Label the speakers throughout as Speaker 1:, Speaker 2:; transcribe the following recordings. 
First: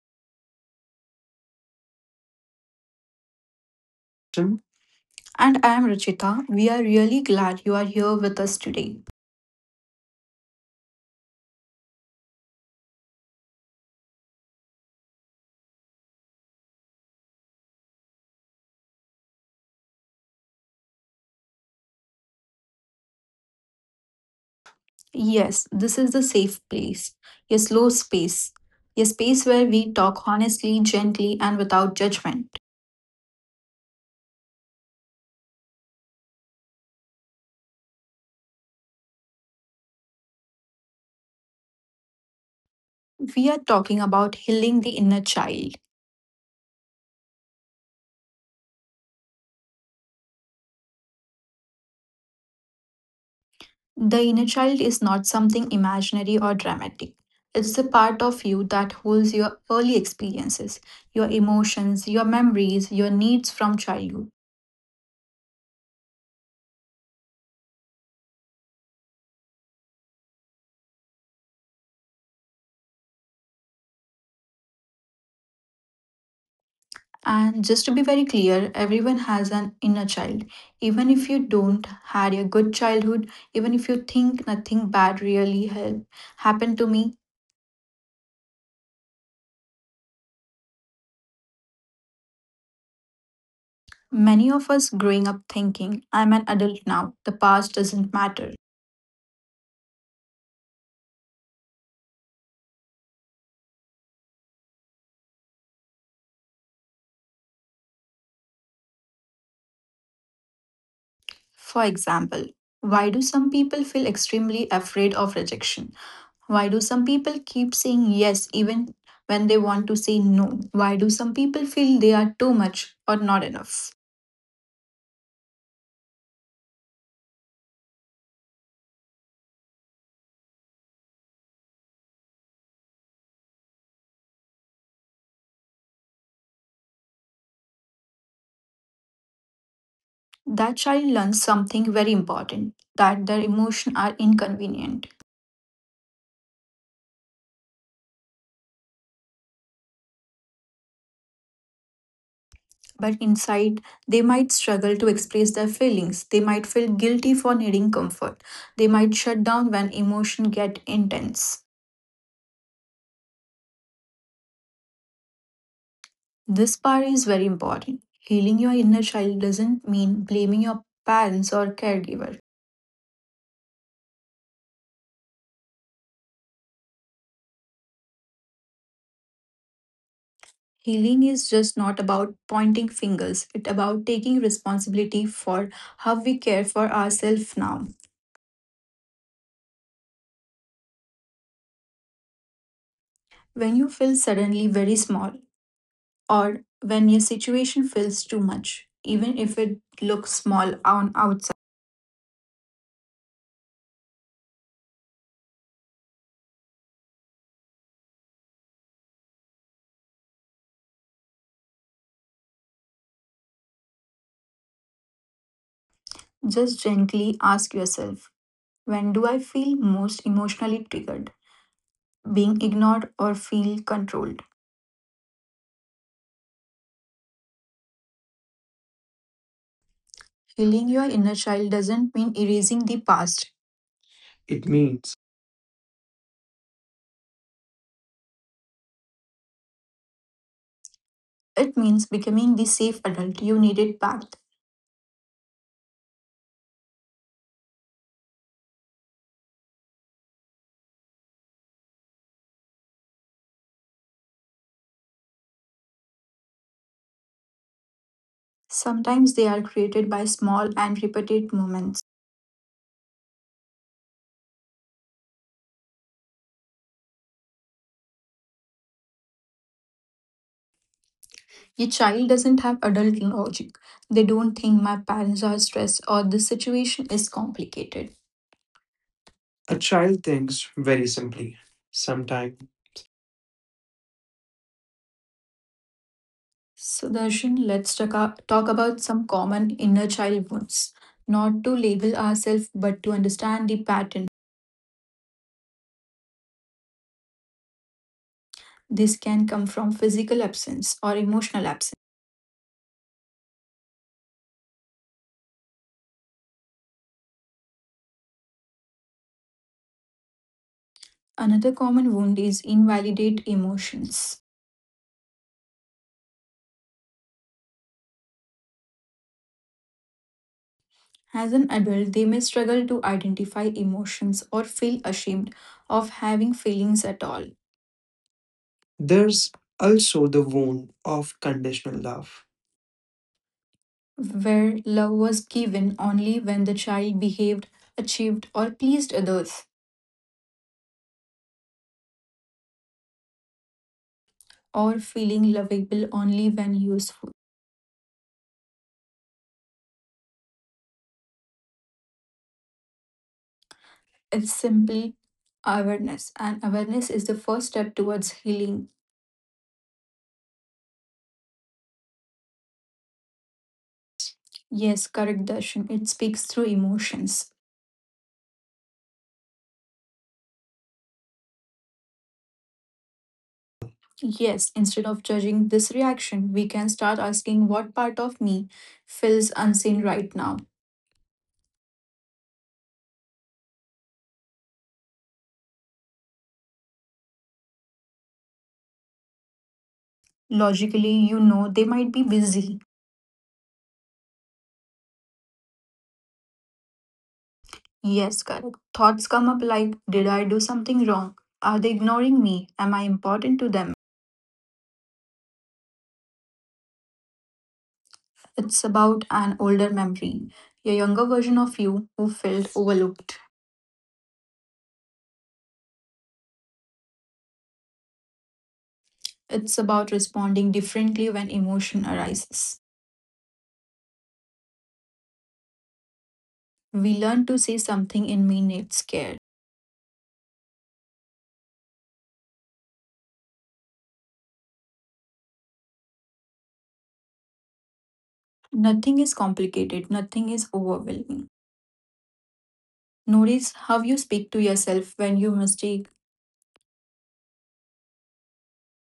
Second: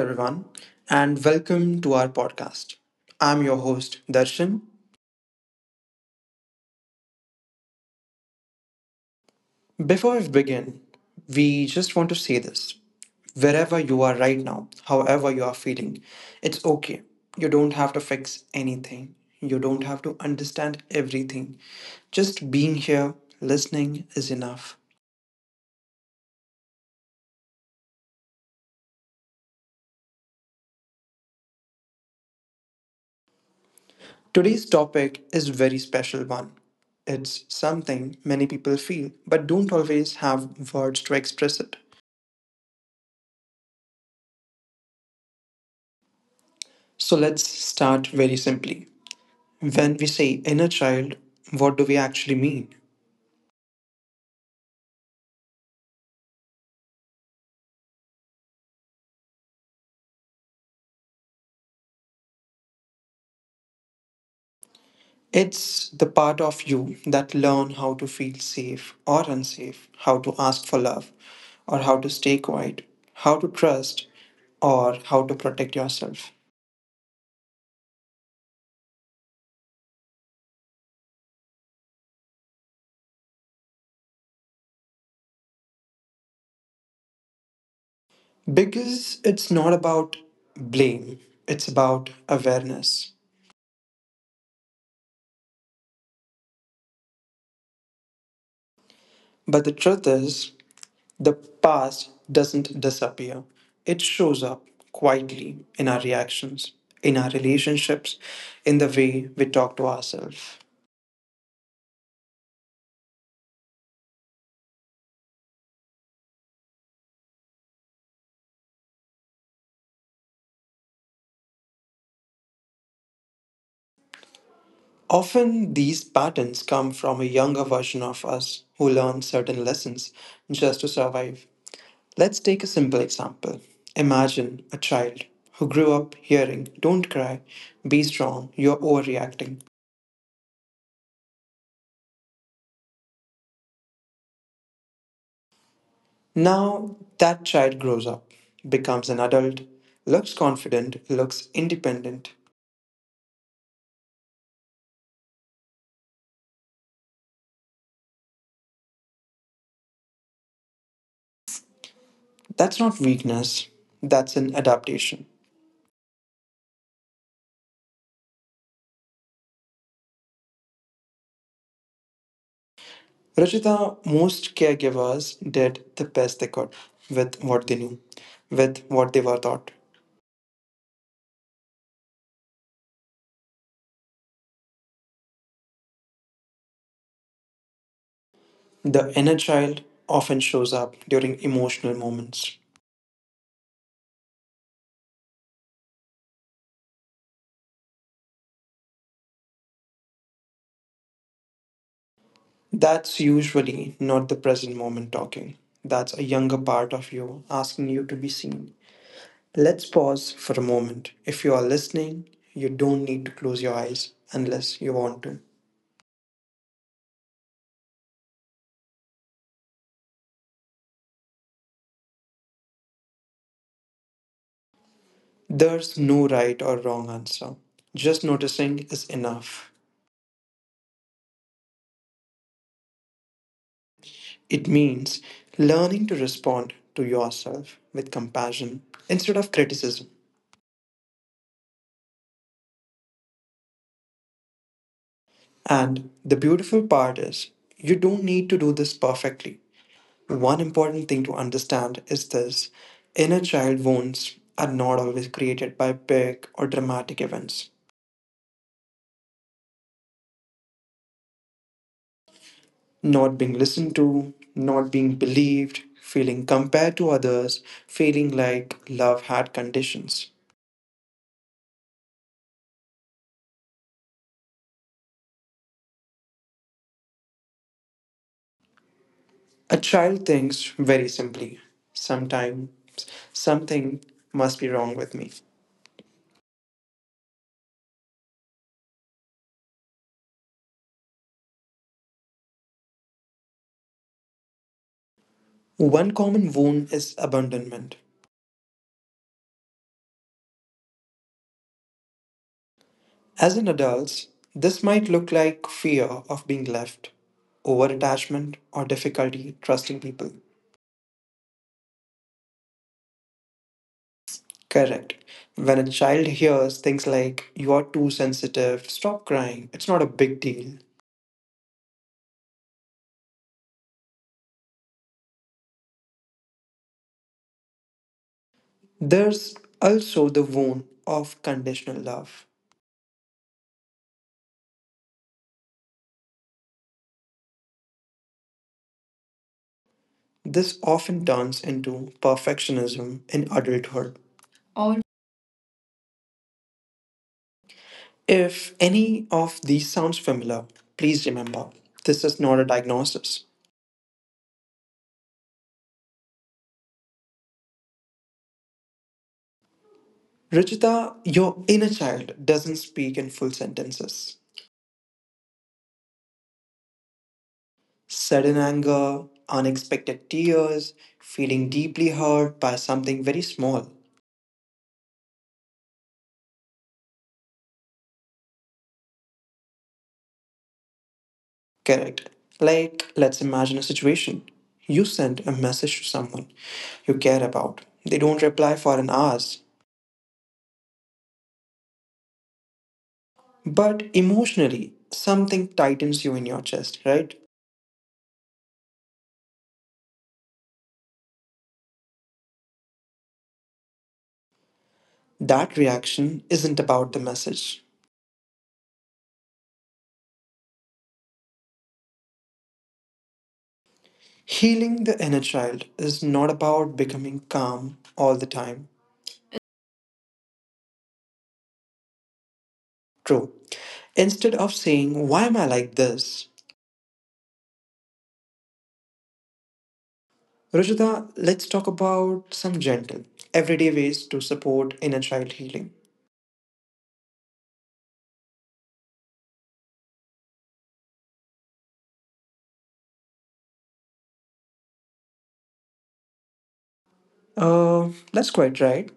Speaker 1: everyone, and welcome to our podcast. I'm your host, Darshan.
Speaker 2: And I am Rachita. We are really glad you are here with us today.
Speaker 1: Before we begin, we just want to say this: wherever you are right now, however you are feeling, it's okay. You don't have to fix anything, you don't have to understand everything. Just being here, listening is enough.
Speaker 2: Yes, this is the safe place, a slow space, a space where we talk honestly, gently, and without judgment.
Speaker 1: Today's topic is a very special one. It's something many people feel but don't always have words to express it.
Speaker 2: We are talking about healing the inner child.
Speaker 1: So let's start very simply. When we say inner child, what do we actually mean?
Speaker 2: The inner child is not something imaginary or dramatic. It's the part of you that holds your early experiences, your emotions, your memories, your needs from childhood.
Speaker 1: It's the part of you that learn how to feel safe or unsafe, how to ask for love or how to stay quiet, how to trust or how to protect yourself.
Speaker 2: And just to be very clear, everyone has an inner child. Even if you don't had a good childhood, even if you think nothing bad really help, happened to me,
Speaker 1: Because it's not about blame, it's about awareness.
Speaker 2: many of us growing up thinking, I'm an adult now, the past doesn't matter.
Speaker 1: But the truth is, the past doesn't disappear, it shows up quietly in our reactions, in our relationships, in the way we talk to ourselves.
Speaker 2: For example, why do some people feel extremely afraid of rejection? Why do some people keep saying yes even when they want to say no? Why do some people feel they are too much or not enough?
Speaker 1: Often, these patterns come from a younger version of us who learned certain lessons just to survive. Let's take a simple example. Imagine a child who grew up hearing, "Don't cry, be strong, you're overreacting."
Speaker 2: That child learns something very important that their emotions are inconvenient.
Speaker 1: Now that child grows up, becomes an adult, looks confident, looks independent.
Speaker 2: But inside, they might struggle to express their feelings. They might feel guilty for needing comfort. They might shut down when emotion get intense.
Speaker 1: That's not weakness, that's an adaptation.
Speaker 2: This part is very important. Healing your inner child doesn't mean blaming your parents or caregiver.
Speaker 1: Rajita, most caregivers did the best they could with what they knew, with what they were taught.
Speaker 2: Healing is just not about pointing fingers. It's about taking responsibility for how we care for ourselves now.
Speaker 1: The inner child often shows up during emotional moments.
Speaker 2: When you feel suddenly very small, or when your situation feels too much, even if it looks small on outside.
Speaker 1: That's usually not the present moment talking. That's a younger part of you asking you to be seen. Let's pause for a moment. If you are listening, you don't need to close your eyes unless you want to.
Speaker 2: Just gently ask yourself, when do I feel most emotionally triggered? Being ignored or feel controlled?
Speaker 1: There's no right or wrong answer. Just noticing is enough.
Speaker 2: Healing your inner child doesn't mean erasing the past. It
Speaker 1: It
Speaker 2: means
Speaker 1: means learning to respond to yourself with compassion instead of criticism.
Speaker 2: it means becoming the safe adult you needed back.
Speaker 1: And the beautiful part is, you don't need to do this perfectly. One important thing to understand is this: inner child wounds are not always created by big or dramatic events.
Speaker 2: Sometimes they are created by small and repeated moments.
Speaker 1: Not being listened to, not being believed, feeling compared to others, feeling like love had conditions.
Speaker 2: A child doesn't have adult logic. They don't think my parents are stressed or the situation is complicated. A
Speaker 1: A
Speaker 2: child
Speaker 1: child thinks
Speaker 2: thinks very
Speaker 1: very
Speaker 2: simply.
Speaker 1: simply:
Speaker 2: Sometimes
Speaker 1: sometimes something must be wrong with me.
Speaker 2: Sudarshan, let's talk about some common inner child wounds. Not to label ourselves, but to understand the pattern.
Speaker 1: One common wound is abandonment.
Speaker 2: This can come from physical absence or emotional absence.
Speaker 1: As an adult, this might look like fear of being left, over attachment, or difficulty trusting people.
Speaker 2: Another common wound is invalidate emotions.
Speaker 1: Correct. When a child hears things like, "You are too sensitive, stop crying, it's not a big deal,"
Speaker 2: As an adult, they may struggle to identify emotions or feel ashamed of having feelings at all. There's
Speaker 1: there's
Speaker 2: also
Speaker 1: also
Speaker 2: the
Speaker 1: the wound
Speaker 2: wound of
Speaker 1: of
Speaker 2: conditional
Speaker 1: conditional
Speaker 2: love,
Speaker 1: love.
Speaker 2: where love was given only when the child behaved, achieved, or pleased others,
Speaker 1: This often turns into perfectionism in adulthood.
Speaker 2: or
Speaker 1: All-
Speaker 2: feeling lovable only when useful.
Speaker 1: If any of these sounds familiar, please remember this is not a diagnosis.
Speaker 2: It's simple awareness, and awareness is the first step towards healing.
Speaker 1: Ruchita, your inner child doesn't speak in full sentences.
Speaker 2: Yes, correct, Darshan. It speaks through emotions.
Speaker 1: Sudden anger, unexpected tears, feeling deeply hurt by something very small.
Speaker 2: Yes, instead of judging this reaction, we can start asking what part of me feels unseen right now.
Speaker 1: Correct. Like, let's imagine a situation. You send a message to someone you care about. They don't reply for an hours,
Speaker 2: Logically, you know they might be busy.
Speaker 1: but emotionally, something tightens you in your chest, right?
Speaker 2: Yes, correct. Thoughts come up like, did I do something wrong? Are they ignoring me? Am I important to them?
Speaker 1: That reaction isn't about the message.
Speaker 2: It's about an older memory, a younger version of you who felt overlooked.
Speaker 1: Healing the inner child is not about becoming calm all the time.
Speaker 2: It's about responding differently when emotion arises.
Speaker 1: True. Instead of saying, "Why am I like this?"
Speaker 2: We learn to see something in me needs care.
Speaker 1: Rajita, let's talk about some gentle, everyday ways to support inner child healing.
Speaker 2: Nothing is complicated, nothing is overwhelming. Notice how you speak to yourself when you mistake.
Speaker 1: That's quite right.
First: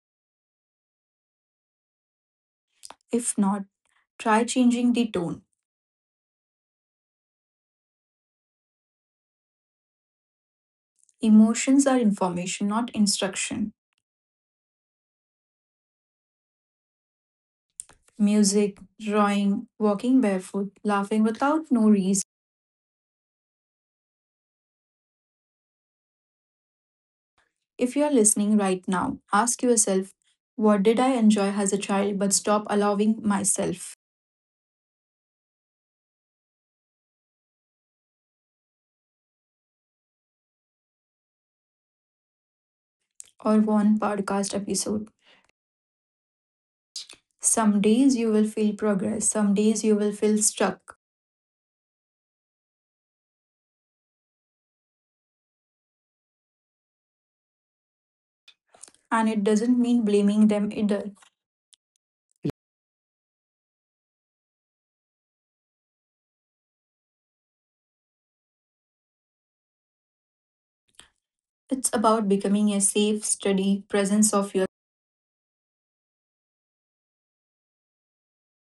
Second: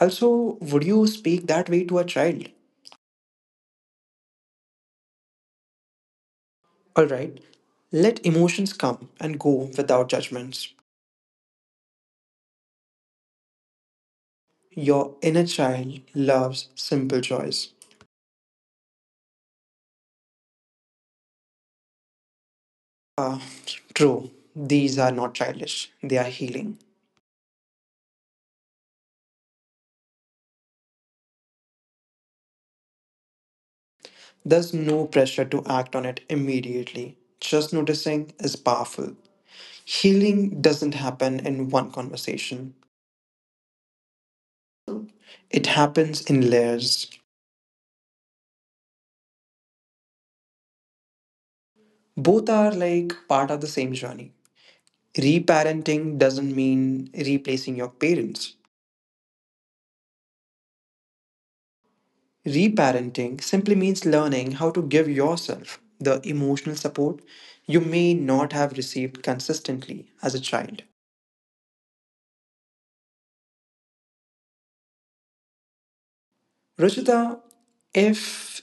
Speaker 1: Also, would you speak that way to a child?
Speaker 2: If not, try changing the tone.
Speaker 1: Alright, let emotions come and go without judgments.
Speaker 2: Emotions are information, not instruction.
Speaker 1: Your inner child loves simple joys.
Speaker 2: Music, drawing, walking barefoot, laughing without no reason.
Speaker 1: Ah, true. These are not childish, they are healing.
Speaker 2: If you are listening right now, ask yourself, what did I enjoy as a child but stop allowing myself?
Speaker 1: There's no pressure to act on it immediately. Just noticing is powerful. Healing doesn't happen in one conversation,
Speaker 2: Or one podcast episode.
Speaker 1: it happens in layers.
Speaker 2: Some days you will feel progress, some days you will feel stuck.
Speaker 1: Both are like part of the same journey. Reparenting doesn't mean replacing your parents.
Speaker 2: And it doesn't mean blaming them, it does.
Speaker 1: Reparenting simply means learning how to give yourself the emotional support you may not have received consistently as a child.
Speaker 2: It's about becoming a safe, steady presence of your
Speaker 1: Ruchita, if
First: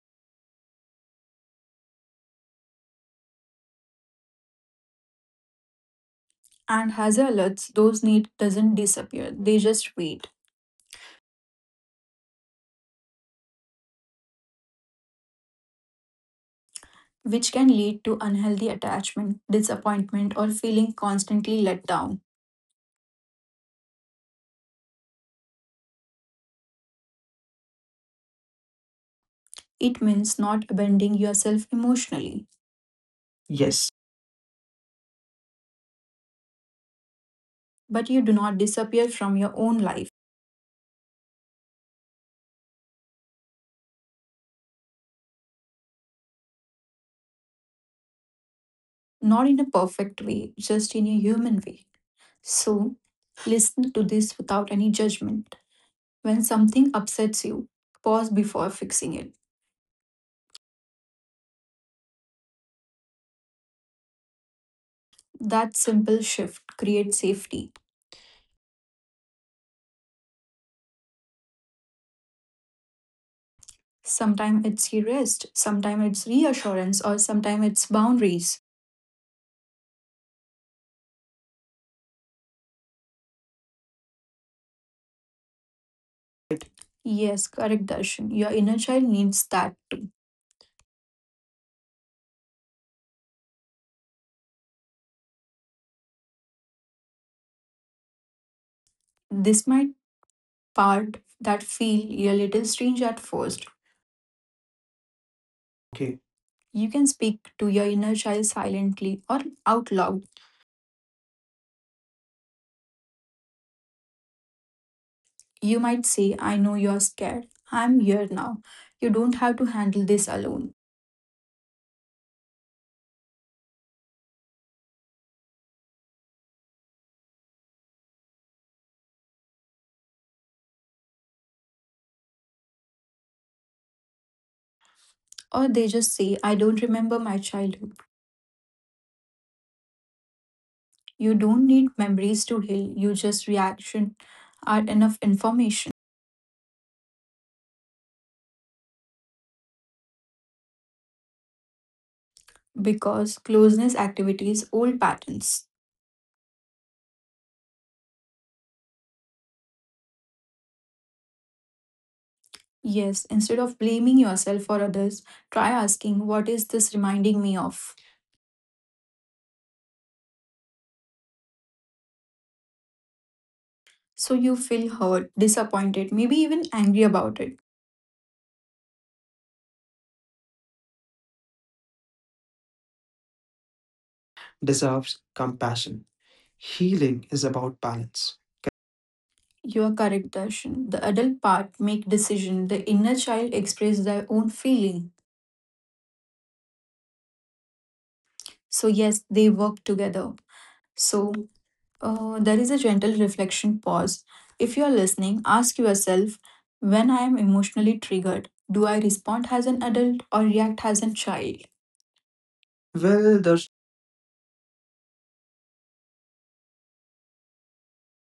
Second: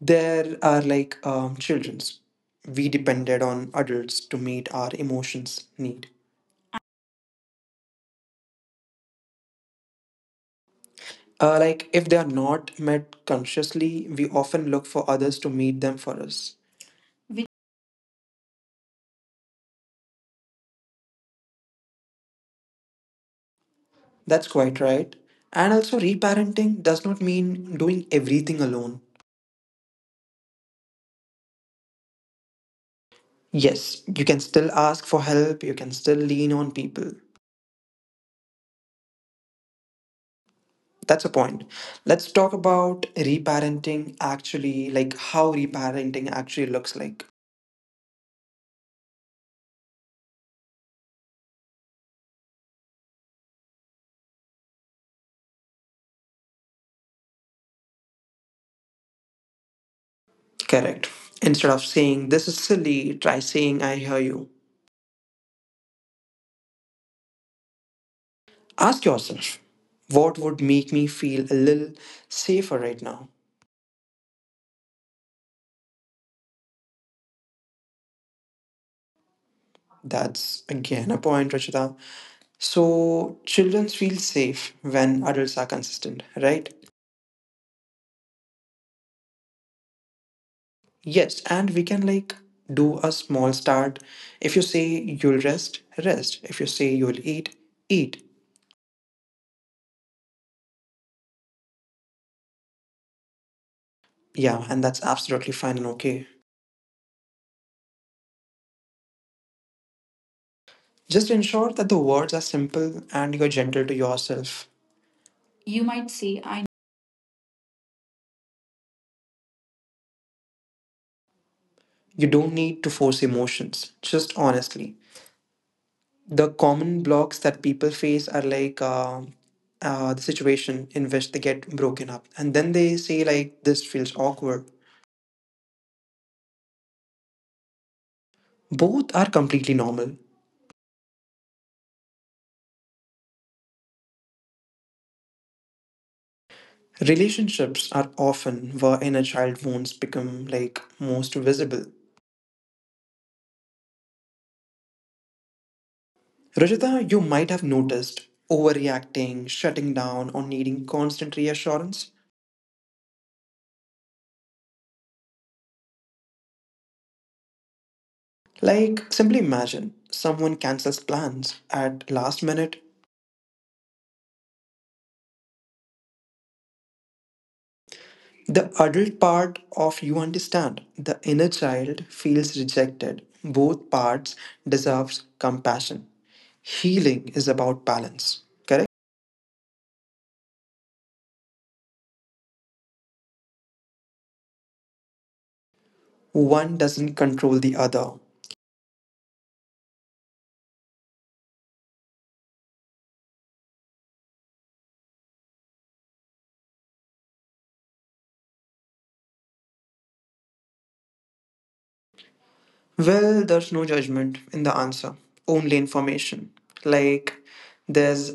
Speaker 1: there are like children's, we depended on adults to meet our emotions need.
Speaker 2: and as alerts, those need doesn't disappear. They just wait,
Speaker 1: Like if they are not met consciously, we often look for others to meet them for us.
Speaker 2: which can lead to unhealthy attachment, disappointment, or feeling constantly let down.
Speaker 1: That's quite right. And also, reparenting does not mean doing everything alone.
Speaker 2: It means not abandoning yourself emotionally. Yes.
Speaker 1: Yes, you can still ask for help, you can still lean on people.
Speaker 2: But you do not disappear from your own life,
Speaker 1: That's a point. Let's talk about reparenting actually, like how reparenting actually looks like.
Speaker 2: not in a perfect way, just in a human way. So, listen to this without any judgment. When something upsets you, pause before fixing it.
Speaker 1: Correct. Instead of saying, "This is silly," try saying, "I hear you."
Speaker 2: That simple shift creates safety.
Speaker 1: Ask yourself, what would make me feel a little safer right now?
Speaker 2: Sometimes it's your rest, sometimes it's reassurance, or sometimes it's boundaries.
Speaker 1: That's again a point, Rachita. So children feel safe when adults are consistent, right?
Speaker 2: Yes, correct, Darshan. Your inner child needs that too.
Speaker 1: Yes, and we can like do a small start. If you say you'll rest, rest. If you say you'll eat, eat.
Speaker 2: This might part that feel a little strange at first.
Speaker 1: Yeah, and that's absolutely fine and
Speaker 2: Okay.
Speaker 1: okay.
Speaker 2: You can speak to your inner child silently or out loud.
Speaker 1: Just ensure that the words are simple and you're gentle to yourself.
Speaker 2: You
Speaker 1: You
Speaker 2: might
Speaker 1: might
Speaker 2: say,
Speaker 1: say,
Speaker 2: I
Speaker 1: I.
Speaker 2: know you're scared. I'm here now. You don't have to handle this alone.
Speaker 1: You don't need to force emotions, just honestly. The common blocks that people face are like the situation in which they get broken up and then they say like this feels awkward.
Speaker 2: Or they just say, I don't remember my childhood.
Speaker 1: Both are completely normal.
Speaker 2: You don't need memories to heal, you just reaction are enough information
Speaker 1: Relationships are often where inner child wounds become like most visible.
Speaker 2: because closeness activities old patterns.
Speaker 1: Rajita, you might have noticed overreacting, shutting down, or needing constant reassurance.
Speaker 2: Yes, instead of blaming yourself or others, try asking, what is this reminding me of?
Speaker 1: Like simply imagine someone cancels plans at last minute.
Speaker 2: So you feel hurt, disappointed, maybe even angry about it.
Speaker 1: The adult part of you understand. The inner child feels rejected. Both parts
Speaker 2: Deserves
Speaker 1: deserves
Speaker 2: compassion.
Speaker 1: compassion.
Speaker 2: Healing
Speaker 1: Healing
Speaker 2: is
Speaker 1: is
Speaker 2: about
Speaker 1: about
Speaker 2: balance.
Speaker 1: balance, correct?
Speaker 2: You are correct, Darshan. The adult part make decision. The inner child express their own feeling.
Speaker 1: One doesn't control the other.
Speaker 2: So yes, they work together. So there is a gentle reflection pause. If you are listening, ask yourself when I am emotionally triggered, do I respond as an adult or react as a child? Well,
Speaker 1: Well,
Speaker 2: there's
Speaker 1: there's no judgment in the answer, only information. Like there's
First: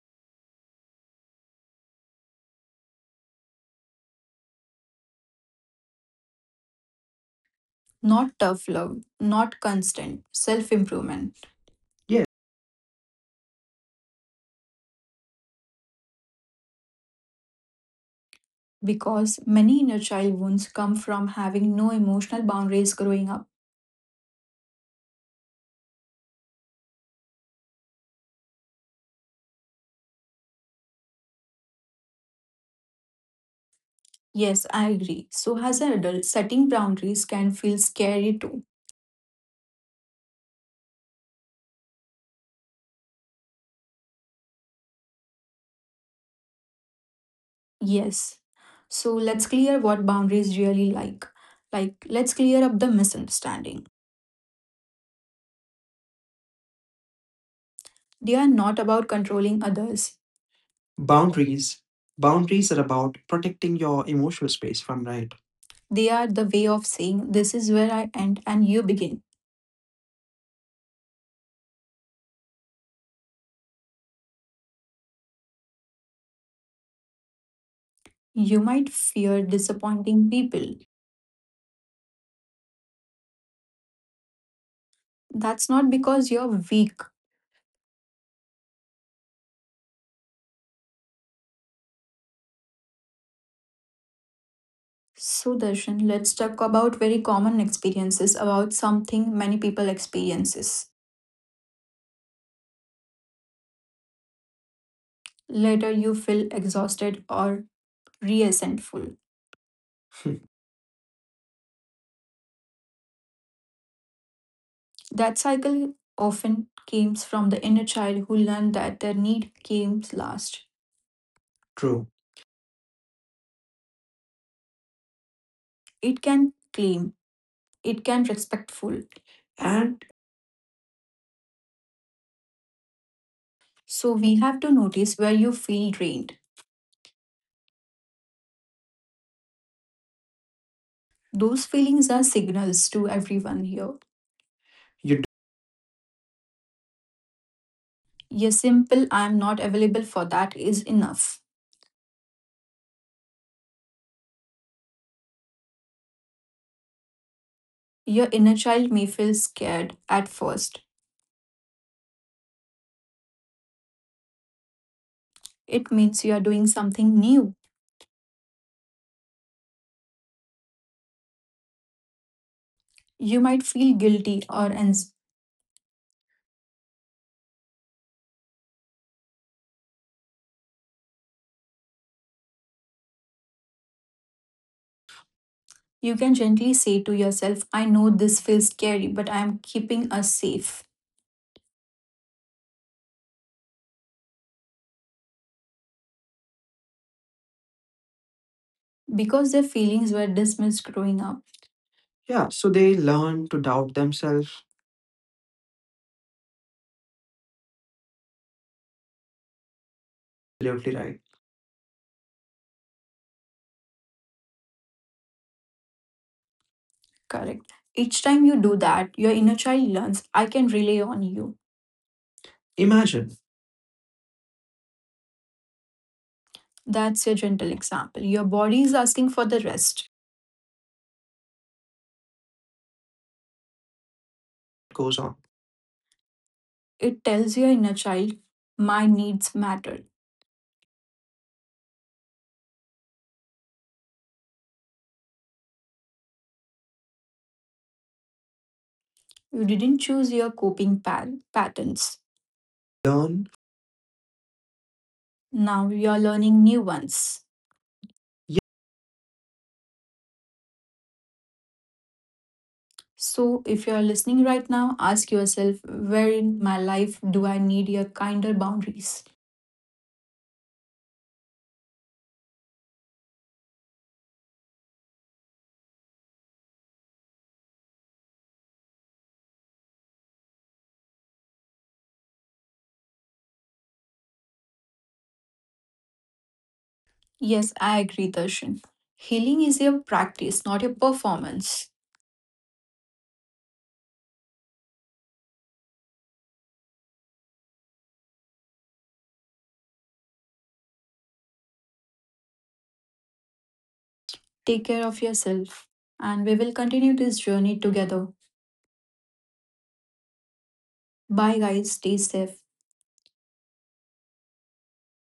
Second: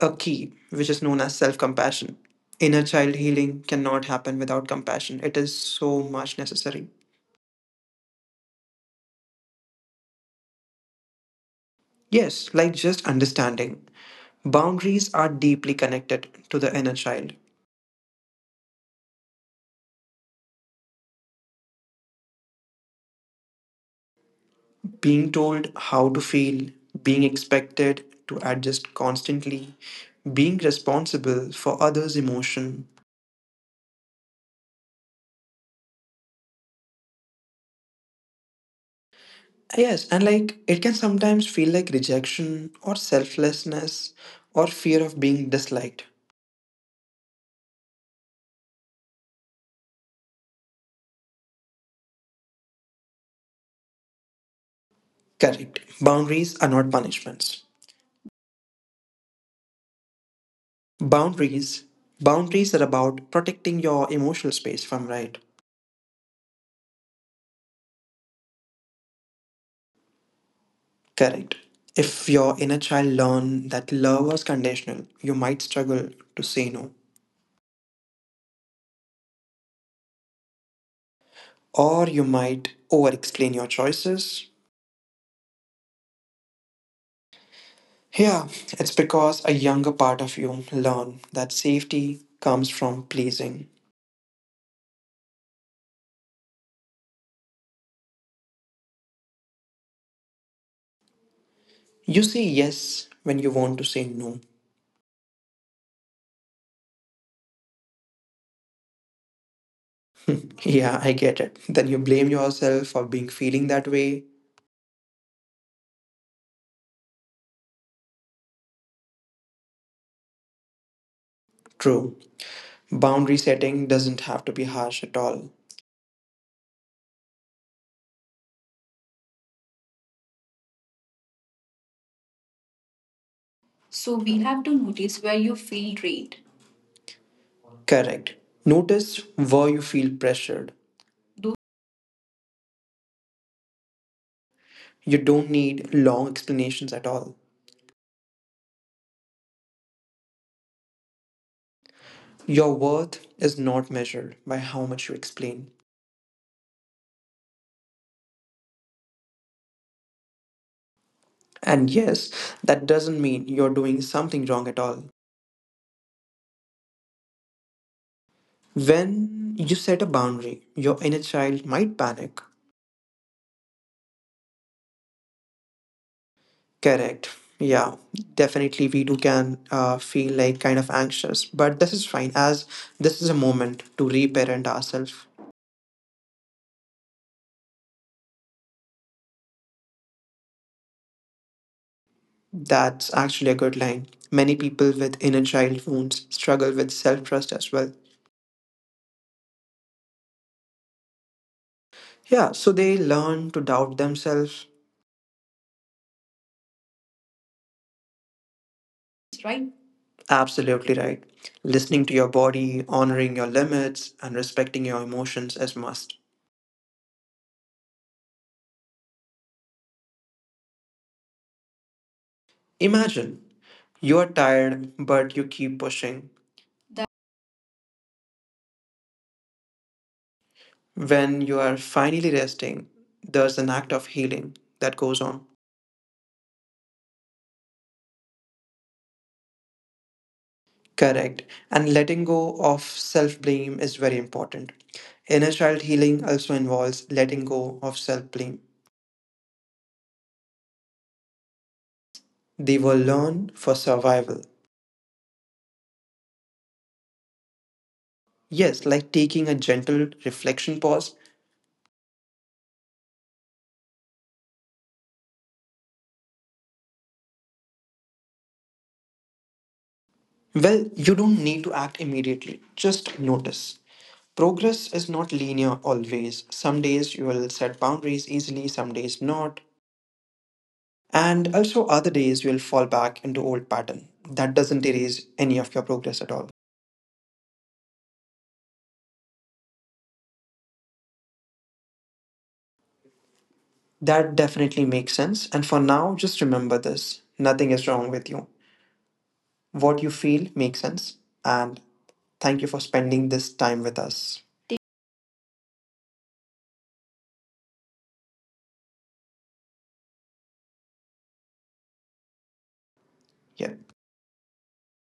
Speaker 1: a key which is known as self-compassion. Inner child healing cannot happen without compassion. It is so much necessary.
Speaker 2: not tough love, not constant self improvement. Yes,
Speaker 1: Yes, like just understanding. Boundaries are deeply connected to the inner child.
Speaker 2: because many inner child wounds come from having no emotional boundaries growing up.
Speaker 1: Being told how to feel, being expected to adjust constantly, being responsible for others' emotion.
Speaker 2: Yes, I agree. So, as an adult, setting boundaries can feel scary too.
Speaker 1: Yes, and like it can sometimes feel like rejection or selflessness or fear of being disliked.
Speaker 2: Yes. So let's clear what boundaries really like. Like, let's clear up the misunderstanding.
Speaker 1: Correct. Boundaries are not punishments.
Speaker 2: They are not about controlling others. Boundaries.
Speaker 1: Boundaries
Speaker 2: Boundaries
Speaker 1: boundaries
Speaker 2: are
Speaker 1: are
Speaker 2: about
Speaker 1: about
Speaker 2: protecting
Speaker 1: protecting
Speaker 2: your
Speaker 1: your
Speaker 2: emotional
Speaker 1: emotional
Speaker 2: space
Speaker 1: space, if
Speaker 2: from
Speaker 1: I'm
Speaker 2: right.
Speaker 1: right.
Speaker 2: They are the way of saying, this is where I end and you begin.
Speaker 1: Correct. If your inner child learned that love was conditional, you might struggle to say no,
Speaker 2: You might fear disappointing people.
Speaker 1: or you might over explain your choices.
Speaker 2: That's not because you're weak.
Speaker 1: Yeah, it's because a younger part of you learned that safety comes from pleasing.
Speaker 2: So, Darshan, let's talk about very common experiences about something many people experiences.
Speaker 1: You say yes when you want to say no.
Speaker 2: Later, you feel exhausted or resentful. Hmm.
Speaker 1: Yeah, I get it. Then you blame yourself for being feeling that way.
Speaker 2: That cycle often comes from the inner child who learned that their need came last. True.
Speaker 1: True. Boundary setting doesn't have to be harsh at all.
Speaker 2: It can claim, it can respectful. And
Speaker 1: So
Speaker 2: so we
Speaker 1: we have
Speaker 2: have
Speaker 1: to
Speaker 2: to notice
Speaker 1: notice where
Speaker 2: where you
Speaker 1: you feel
Speaker 2: feel
Speaker 1: drained,
Speaker 2: drained.
Speaker 1: correct? Notice where you feel pressured.
Speaker 2: Those feelings are signals to everyone here.
Speaker 1: You
Speaker 2: You d-
Speaker 1: don't need long explanations at all.
Speaker 2: your simple I am not available for that is enough.
Speaker 1: Your worth is not measured by how much you explain.
Speaker 2: Your inner child may feel scared at first.
Speaker 1: And yes, that doesn't mean you're doing something wrong at all.
Speaker 2: It means you are doing something new.
Speaker 1: When you set a boundary, your inner child might panic.
Speaker 2: You might feel guilty or ans-
Speaker 1: Correct. Yeah, definitely we do can feel like kind of anxious, but this is fine as this is a moment to reparent ourselves.
Speaker 2: you can gently say to yourself, I know this feels scary, but I am keeping us safe.
Speaker 1: That's actually a good line. Many people with inner child wounds struggle with self trust as well.
Speaker 2: Because their feelings were dismissed growing up. Yeah,
Speaker 1: Yeah,
Speaker 2: so
Speaker 1: so they
Speaker 2: they learn
Speaker 1: learn to
Speaker 2: to doubt
Speaker 1: doubt
Speaker 2: themselves.
Speaker 1: themselves. Right. Absolutely
Speaker 2: Absolutely right.
Speaker 1: right. Listening to your body, honoring your limits, and respecting your emotions is must.
Speaker 2: Correct. Each time you do that, your inner child learns, I can rely on you. Imagine
Speaker 1: Imagine you are tired, but you keep pushing. That-
Speaker 2: that's your gentle example. Your body is asking for the rest.
Speaker 1: When you are finally resting, there's an act of healing that
Speaker 2: Goes
Speaker 1: goes
Speaker 2: on.
Speaker 1: on.
Speaker 2: It tells your inner child, my needs matter.
Speaker 1: Correct. And letting go of self blame is very important. Inner child healing also involves letting go of self blame.
Speaker 2: You didn't choose your coping pa- patterns.
Speaker 1: They were
Speaker 2: Learn
Speaker 1: learned for survival.
Speaker 2: now you're learning new ones.
Speaker 1: Yes, like taking a gentle reflection pause.
Speaker 2: So, if you're listening right now, ask yourself where in my life do I need your kinder boundaries?
Speaker 1: Well, you don't need to act immediately, just notice. Progress is not linear always. Some days you will set boundaries easily, some days not. And also, other days you will fall back into old pattern. That doesn't erase any of your progress at all.
Speaker 2: Yes, I agree, Darshan. Healing is your practice, not your performance.
Speaker 1: That definitely makes sense. And for now, just remember this: nothing is wrong with you. What you feel makes sense. And thank you for spending this time with us.
Speaker 2: Take care of yourself, and we will continue this journey together. Bye, guys. Stay safe.
Speaker 1: Yeah.